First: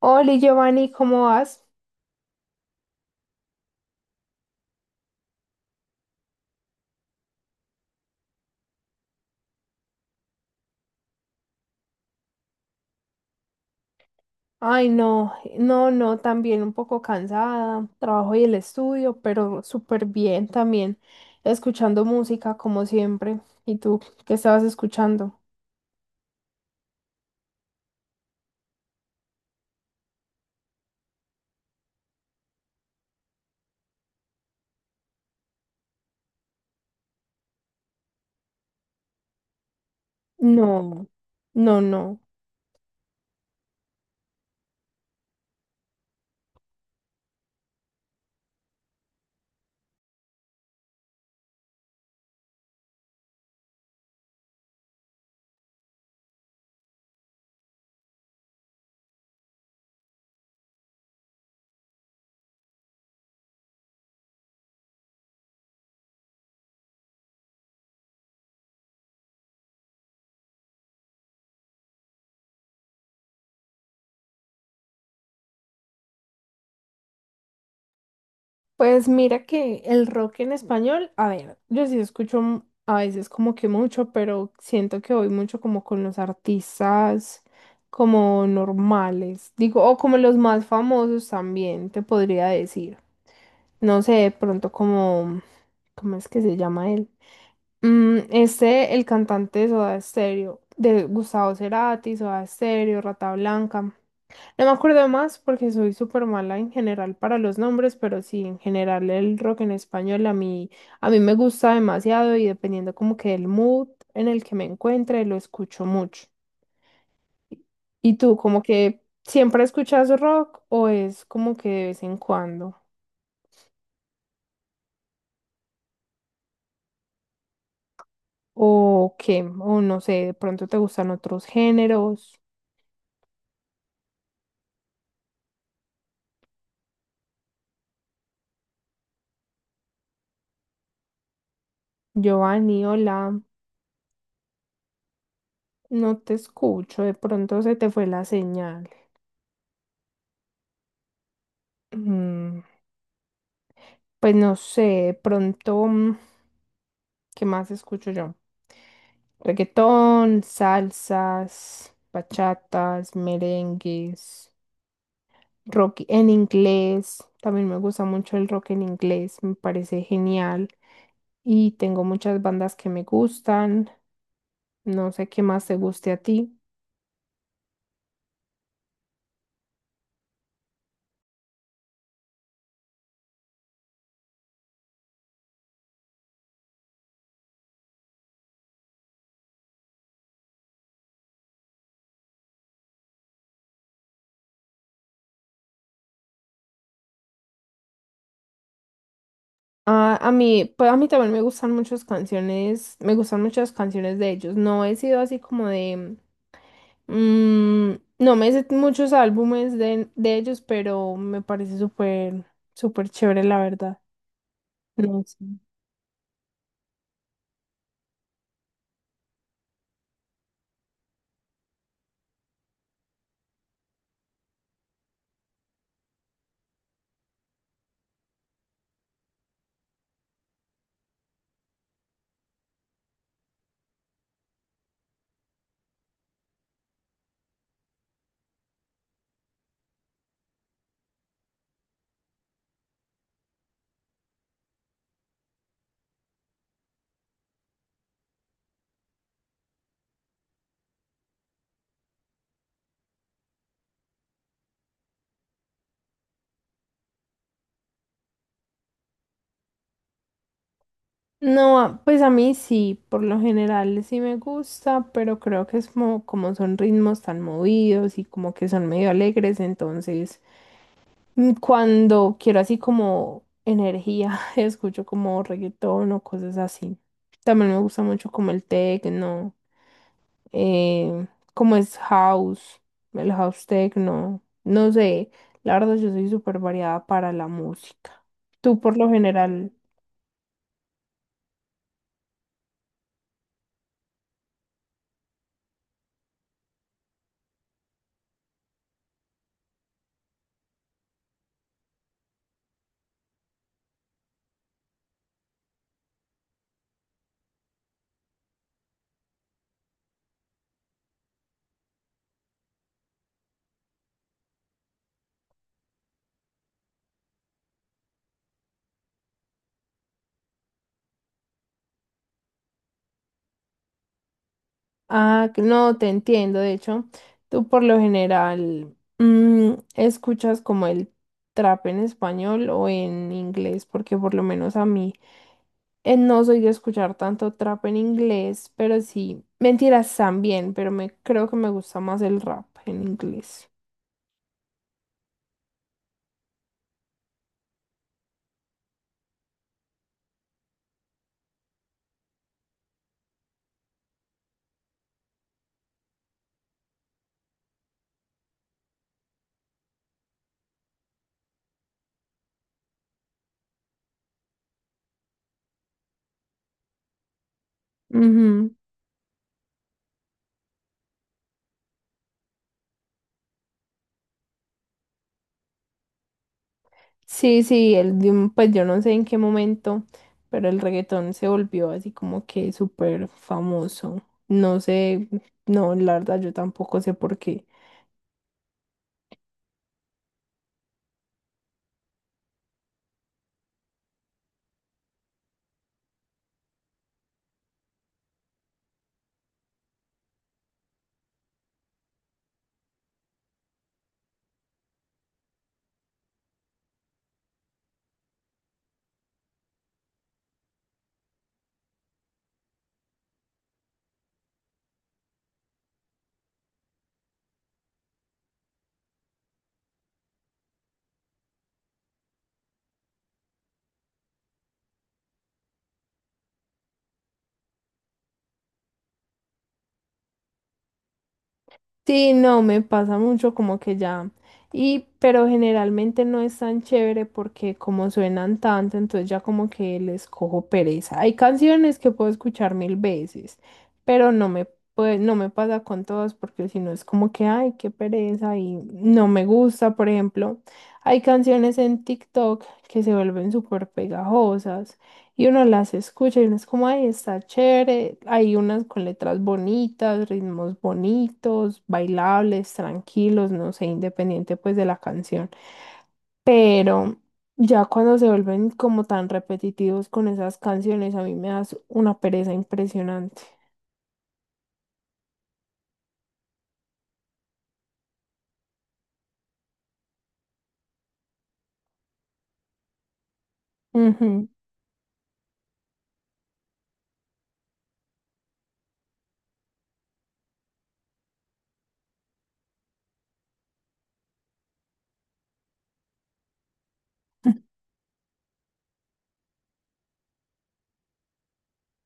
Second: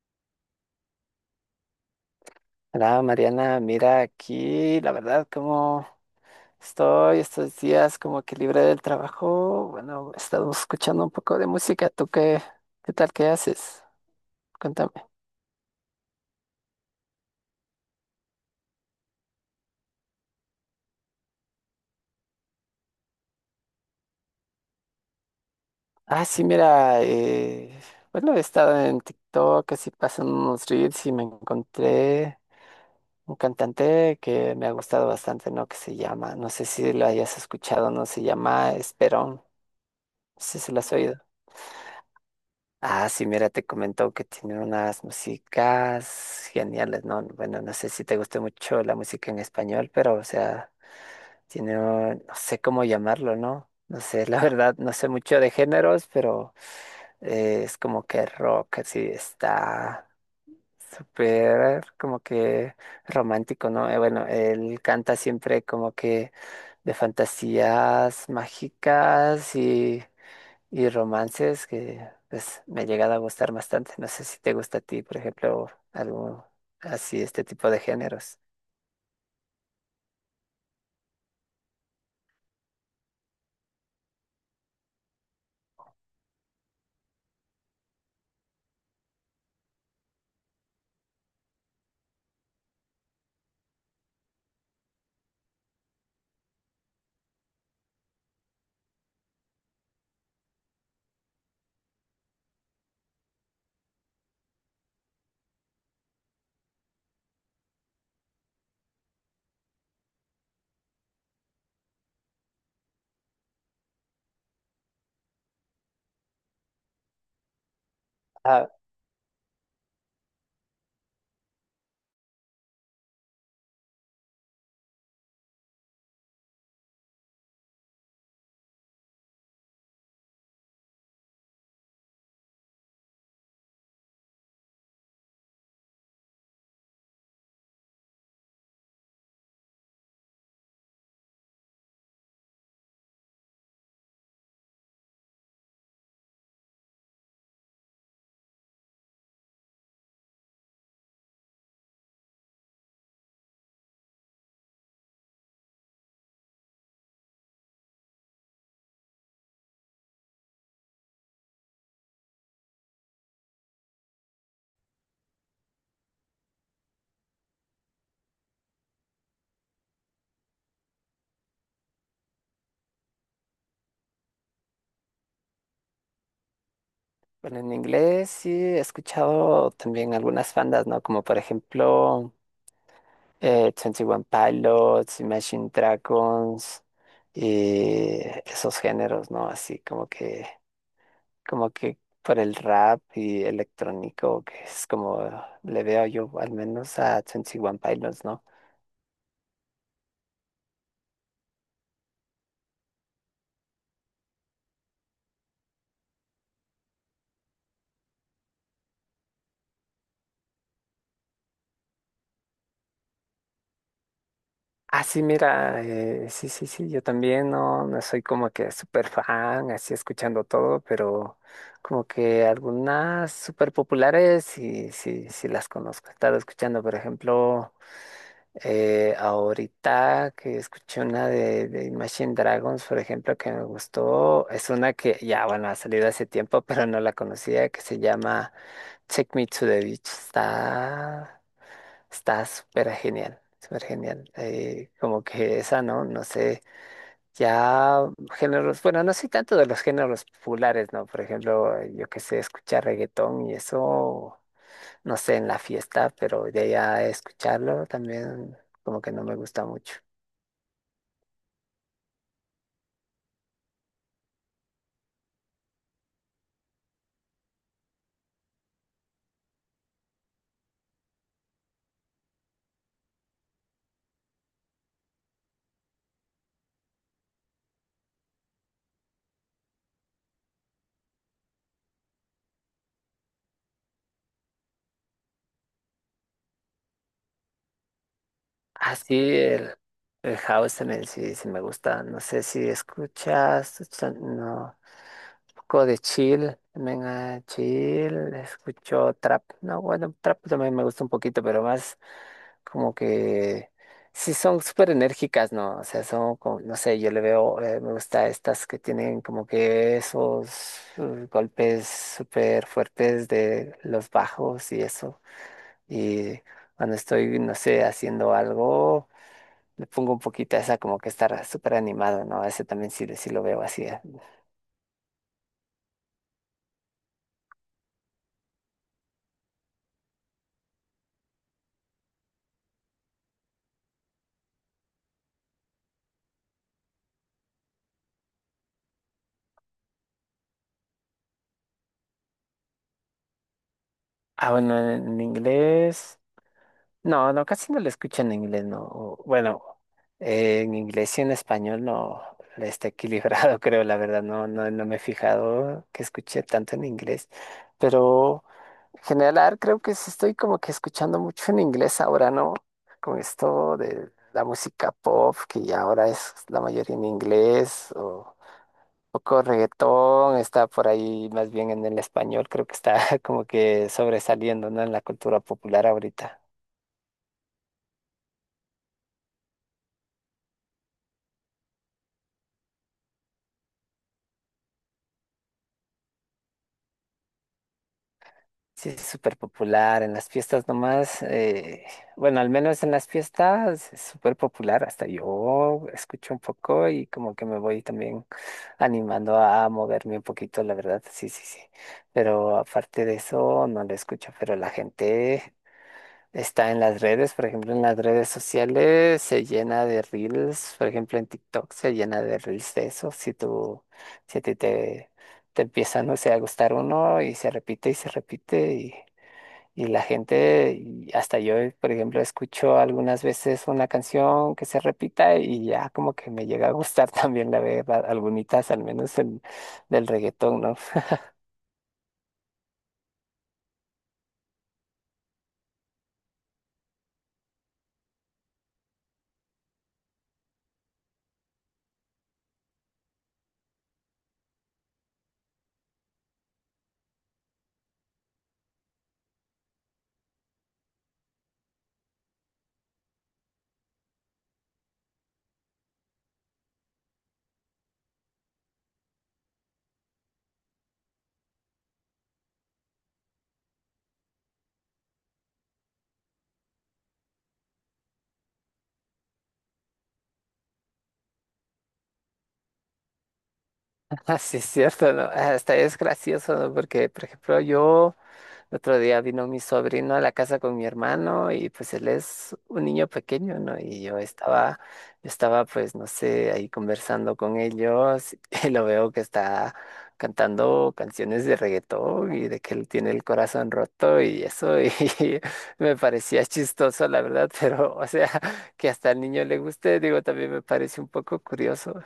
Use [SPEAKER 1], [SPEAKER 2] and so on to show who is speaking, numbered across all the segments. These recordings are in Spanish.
[SPEAKER 1] Hola Giovanni, ¿cómo vas?
[SPEAKER 2] Hola Mariana, mira aquí, la verdad, como estoy estos días como que libre del trabajo, bueno, estamos escuchando un poco de música. ¿Tú qué, qué tal, qué haces?
[SPEAKER 1] Ay,
[SPEAKER 2] Cuéntame.
[SPEAKER 1] no, no, no, también un poco cansada, trabajo y el estudio, pero súper bien también, escuchando música como siempre. ¿Y tú qué estabas escuchando?
[SPEAKER 2] Ah, sí, mira, eh, bueno, he estado en TikTok, así pasan unos reels y me encontré un cantante que me ha gustado bastante, ¿no? Que se llama, no sé si lo hayas escuchado, no se llama Esperón, no sé si lo has
[SPEAKER 1] No,
[SPEAKER 2] oído.
[SPEAKER 1] no, no.
[SPEAKER 2] Ah, sí, mira, te comentó que tiene unas músicas geniales, ¿no? Bueno, no sé si te guste mucho la música en español, pero, o sea, tiene, no sé cómo llamarlo, ¿no? No sé, la verdad, no sé mucho de géneros, pero es como que rock, así está súper, como que romántico, ¿no? Bueno, él canta siempre como que de fantasías mágicas y romances que pues me he llegado a gustar bastante. No sé si te gusta a ti, por ejemplo, algo así, este tipo de géneros.
[SPEAKER 1] Pues mira que el rock en español, a ver, yo sí escucho a veces como que mucho, pero siento que voy mucho como con los artistas como normales, digo, o como los más famosos también, te podría decir. No sé, de pronto como, ¿cómo es que se llama él? Este, el cantante de Soda Stereo, de Gustavo Cerati, Soda Stereo, Rata Blanca. No me acuerdo más porque soy súper mala en general para los nombres, pero sí, en general el rock en español a mí me gusta demasiado y dependiendo como que del mood en el que me encuentre, lo escucho mucho. ¿Y tú, como
[SPEAKER 2] Ah,
[SPEAKER 1] que siempre escuchas rock o es como que de vez en cuando? ¿O qué? O no sé, de pronto te gustan otros géneros. Giovanni, hola, no te escucho, de pronto se te fue la señal. Mm, pues no sé, de pronto, ¿qué más escucho yo? Reggaetón, salsas, bachatas, merengues, rock en inglés. También me gusta mucho el rock en inglés, me parece genial. Y tengo muchas bandas que me gustan. No sé qué más te guste a ti.
[SPEAKER 2] bueno, en inglés sí he escuchado también algunas bandas, ¿no? Como por ejemplo twenty One Pilots, Imagine Dragons y esos géneros, ¿no? Así como que por el rap y electrónico, que es como le veo yo al menos a Twenty One Pilots, ¿no?
[SPEAKER 1] Ah, a mí, pues a mí también me gustan muchas canciones, me gustan muchas canciones de ellos. No he sido así como de, mm, no me sé muchos álbumes de ellos, pero me parece súper, súper chévere, la verdad.
[SPEAKER 2] Ah,
[SPEAKER 1] No
[SPEAKER 2] sí,
[SPEAKER 1] sé.
[SPEAKER 2] mira, sí, sí, sí, yo también no, no soy como que súper fan, así escuchando todo, pero como que algunas súper populares sí, sí, sí las conozco. He estado escuchando, por ejemplo, ahorita que escuché una de Imagine Dragons, por ejemplo, que me gustó. Es una que ya, bueno, ha salido hace tiempo, pero no la conocía, que se llama Take Me to the Beach, está, está súper genial, súper genial. Como que esa, ¿no? No sé, ya géneros, bueno, no soy tanto de los géneros populares, ¿no? Por ejemplo, yo que sé, escuchar reggaetón y eso, no sé, en la fiesta, pero de allá escucharlo también como que no me gusta mucho.
[SPEAKER 1] No, ah, pues a mí sí, por lo general sí me gusta, pero creo que es como, como son ritmos tan movidos y como que son medio alegres, entonces cuando quiero así como energía, escucho como reggaetón o cosas así. También me gusta mucho como el techno, eh, como es house, el house techno. No sé, la verdad yo soy súper variada para la música. Tú por lo
[SPEAKER 2] Así
[SPEAKER 1] general,
[SPEAKER 2] el house también sí, sí me gusta. No sé si escuchas, no. Poco de chill, venga, chill, escucho trap. No, bueno, trap también me gusta un poquito, pero más como que sí son súper enérgicas, ¿no? O sea, son como, no sé, yo le veo, me gusta estas que tienen como que esos golpes súper fuertes de los bajos y eso. Y cuando estoy, no sé, haciendo algo. Le pongo un poquito a esa como que está súper animado, ¿no? Ese también sí, sí lo veo así.
[SPEAKER 1] ah, que no, te entiendo, de hecho, tú por lo general escuchas como el trap en español o en inglés, porque por lo menos a mí... No soy de escuchar tanto trap en inglés, pero sí, mentiras también, pero me creo que me gusta más el rap en inglés.
[SPEAKER 2] Ah, bueno, en inglés. No, no, casi no lo escucho en inglés, no. O, bueno, en inglés y en español no le está equilibrado, creo, la verdad. No, no, no me he fijado que escuché tanto en inglés. Pero. General, a ver, creo que sí estoy como que escuchando mucho en inglés ahora, ¿no? Con esto de la música pop, que ya ahora es la mayoría en inglés, o
[SPEAKER 1] Ujú.
[SPEAKER 2] poco reggaetón, está por ahí más bien en el español, creo que está como que sobresaliendo, ¿no? En la cultura popular ahorita.
[SPEAKER 1] Sí, sí, el, pues yo no sé en qué momento, pero el reggaetón se volvió así como que súper famoso. No sé, no, la verdad yo tampoco sé por qué.
[SPEAKER 2] Sí, es súper popular, en las fiestas nomás, bueno, al menos en las fiestas es súper popular, hasta yo escucho un poco y como que me voy también animando a moverme un poquito, la verdad, sí, sí, sí. Pero aparte de eso, no lo escucho, pero la gente está en las redes, por ejemplo, en las redes sociales se llena de reels, por ejemplo, en TikTok se llena de reels de eso. Si tú, si a ti te empieza, no sé, a gustar uno y se repite y se repite y la gente, y hasta yo, por ejemplo, escucho algunas veces una canción que se repita y ya como que me llega a gustar también, la verdad, algunitas al menos del reggaetón, ¿no?
[SPEAKER 1] Sí, no, me pasa mucho como que ya. Y, pero generalmente no es tan chévere porque como suenan tanto, entonces ya como que les cojo pereza. Hay canciones que puedo escuchar mil veces, pero no me, pues, no me pasa con todas porque si no es como que, ay, qué pereza y no me gusta. Por ejemplo, hay canciones en TikTok que se vuelven súper pegajosas. Y uno las escucha y uno es como, ay, está chévere. Hay unas con letras bonitas, ritmos bonitos, bailables, tranquilos, no sé, independiente pues de la canción. Pero ya cuando se vuelven como tan repetitivos con esas canciones, a mí me das una pereza impresionante.
[SPEAKER 2] Así es cierto, ¿no? Hasta es gracioso, ¿no? Porque, por ejemplo, yo... El otro día vino mi sobrino a la casa con mi hermano y pues él es un niño pequeño, ¿no?
[SPEAKER 1] Ujú.
[SPEAKER 2] Yo estaba pues no sé, ahí conversando con ellos y lo veo que está cantando canciones de reggaetón y de que él tiene el corazón roto y eso y me parecía chistoso la verdad, pero o sea, que hasta al niño le guste, digo, también me parece un poco curioso.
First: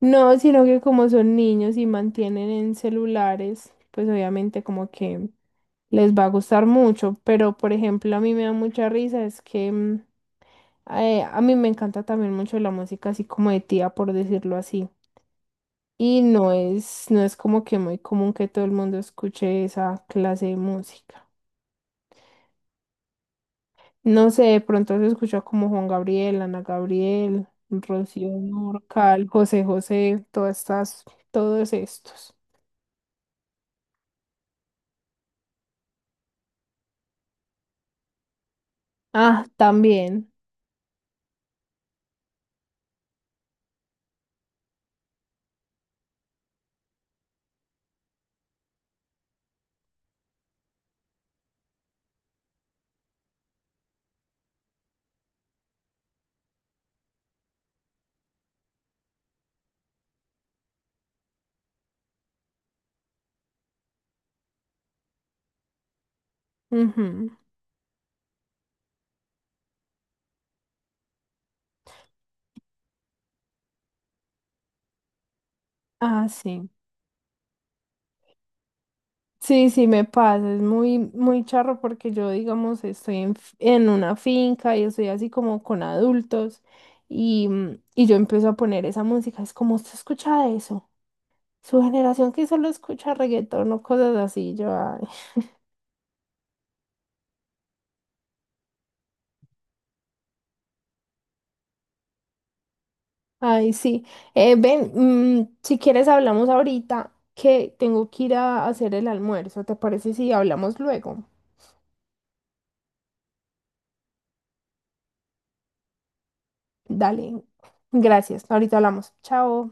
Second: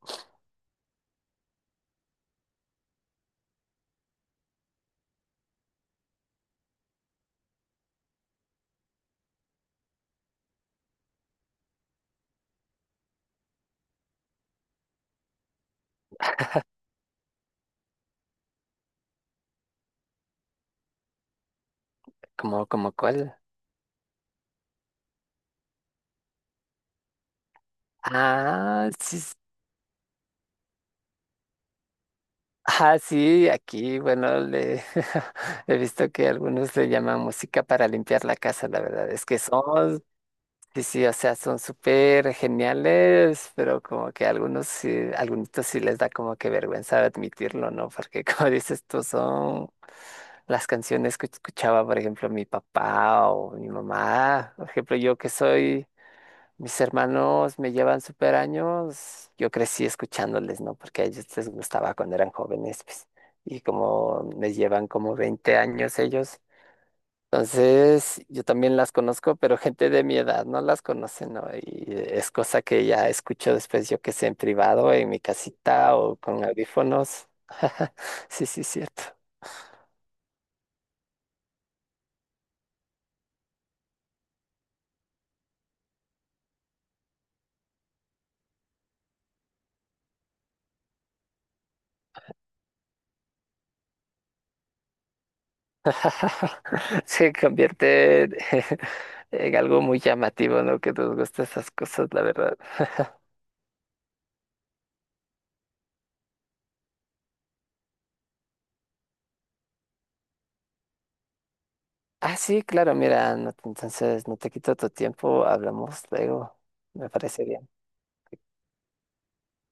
[SPEAKER 1] No, sino que como son niños y mantienen en celulares, pues obviamente como que les va a gustar mucho. Pero por ejemplo, a mí me da mucha risa es que... a mí me encanta también mucho la música así como de tía, por decirlo así. Y no es, no es como que muy común que todo el mundo escuche esa clase de música.
[SPEAKER 2] ¿Como, como cuál?
[SPEAKER 1] No sé, de pronto se escucha como Juan Gabriel, Ana Gabriel, Rocío
[SPEAKER 2] Ah, sí,
[SPEAKER 1] Dúrcal, José José, todas estas, todos estos.
[SPEAKER 2] ah, sí, aquí, bueno, le he visto que algunos le llaman música para limpiar la casa, la verdad es que
[SPEAKER 1] Ah,
[SPEAKER 2] son,
[SPEAKER 1] también.
[SPEAKER 2] sí, sí, o sea, son súper geniales, pero como que algunos sí les da como que vergüenza admitirlo, ¿no? Porque como dices tú, son las canciones que escuchaba, por ejemplo, mi papá o mi mamá, por ejemplo, yo que soy mis hermanos me llevan súper años. Yo crecí escuchándoles, ¿no? Porque a ellos les gustaba cuando eran jóvenes, pues. Y como me llevan como 20 años ellos.
[SPEAKER 1] Ujú.
[SPEAKER 2] Entonces, yo también las conozco, pero gente de mi edad no las conoce, ¿no? Y es cosa que ya escucho después, yo que sé, en privado, en mi casita o
[SPEAKER 1] Ah,
[SPEAKER 2] con
[SPEAKER 1] sí.
[SPEAKER 2] audífonos. Sí, sí, cierto.
[SPEAKER 1] Sí, sí, me pasa, es muy, muy charro porque yo, digamos, estoy en, en una finca y estoy así como con adultos y, y yo empiezo a poner esa música, es como, ¿usted escucha eso? Su generación que solo escucha reggaetón o cosas así, yo, ay,
[SPEAKER 2] Se convierte en en algo muy llamativo, ¿no? Que nos gustan esas cosas, la verdad.
[SPEAKER 1] ay, sí. Ven, si quieres hablamos ahorita que tengo que ir a hacer el almuerzo, ¿te parece si hablamos luego?
[SPEAKER 2] Ah, sí, claro, mira, no entonces no te quito tu tiempo, hablamos luego, me
[SPEAKER 1] Dale,
[SPEAKER 2] parecería.
[SPEAKER 1] gracias, ahorita hablamos, chao.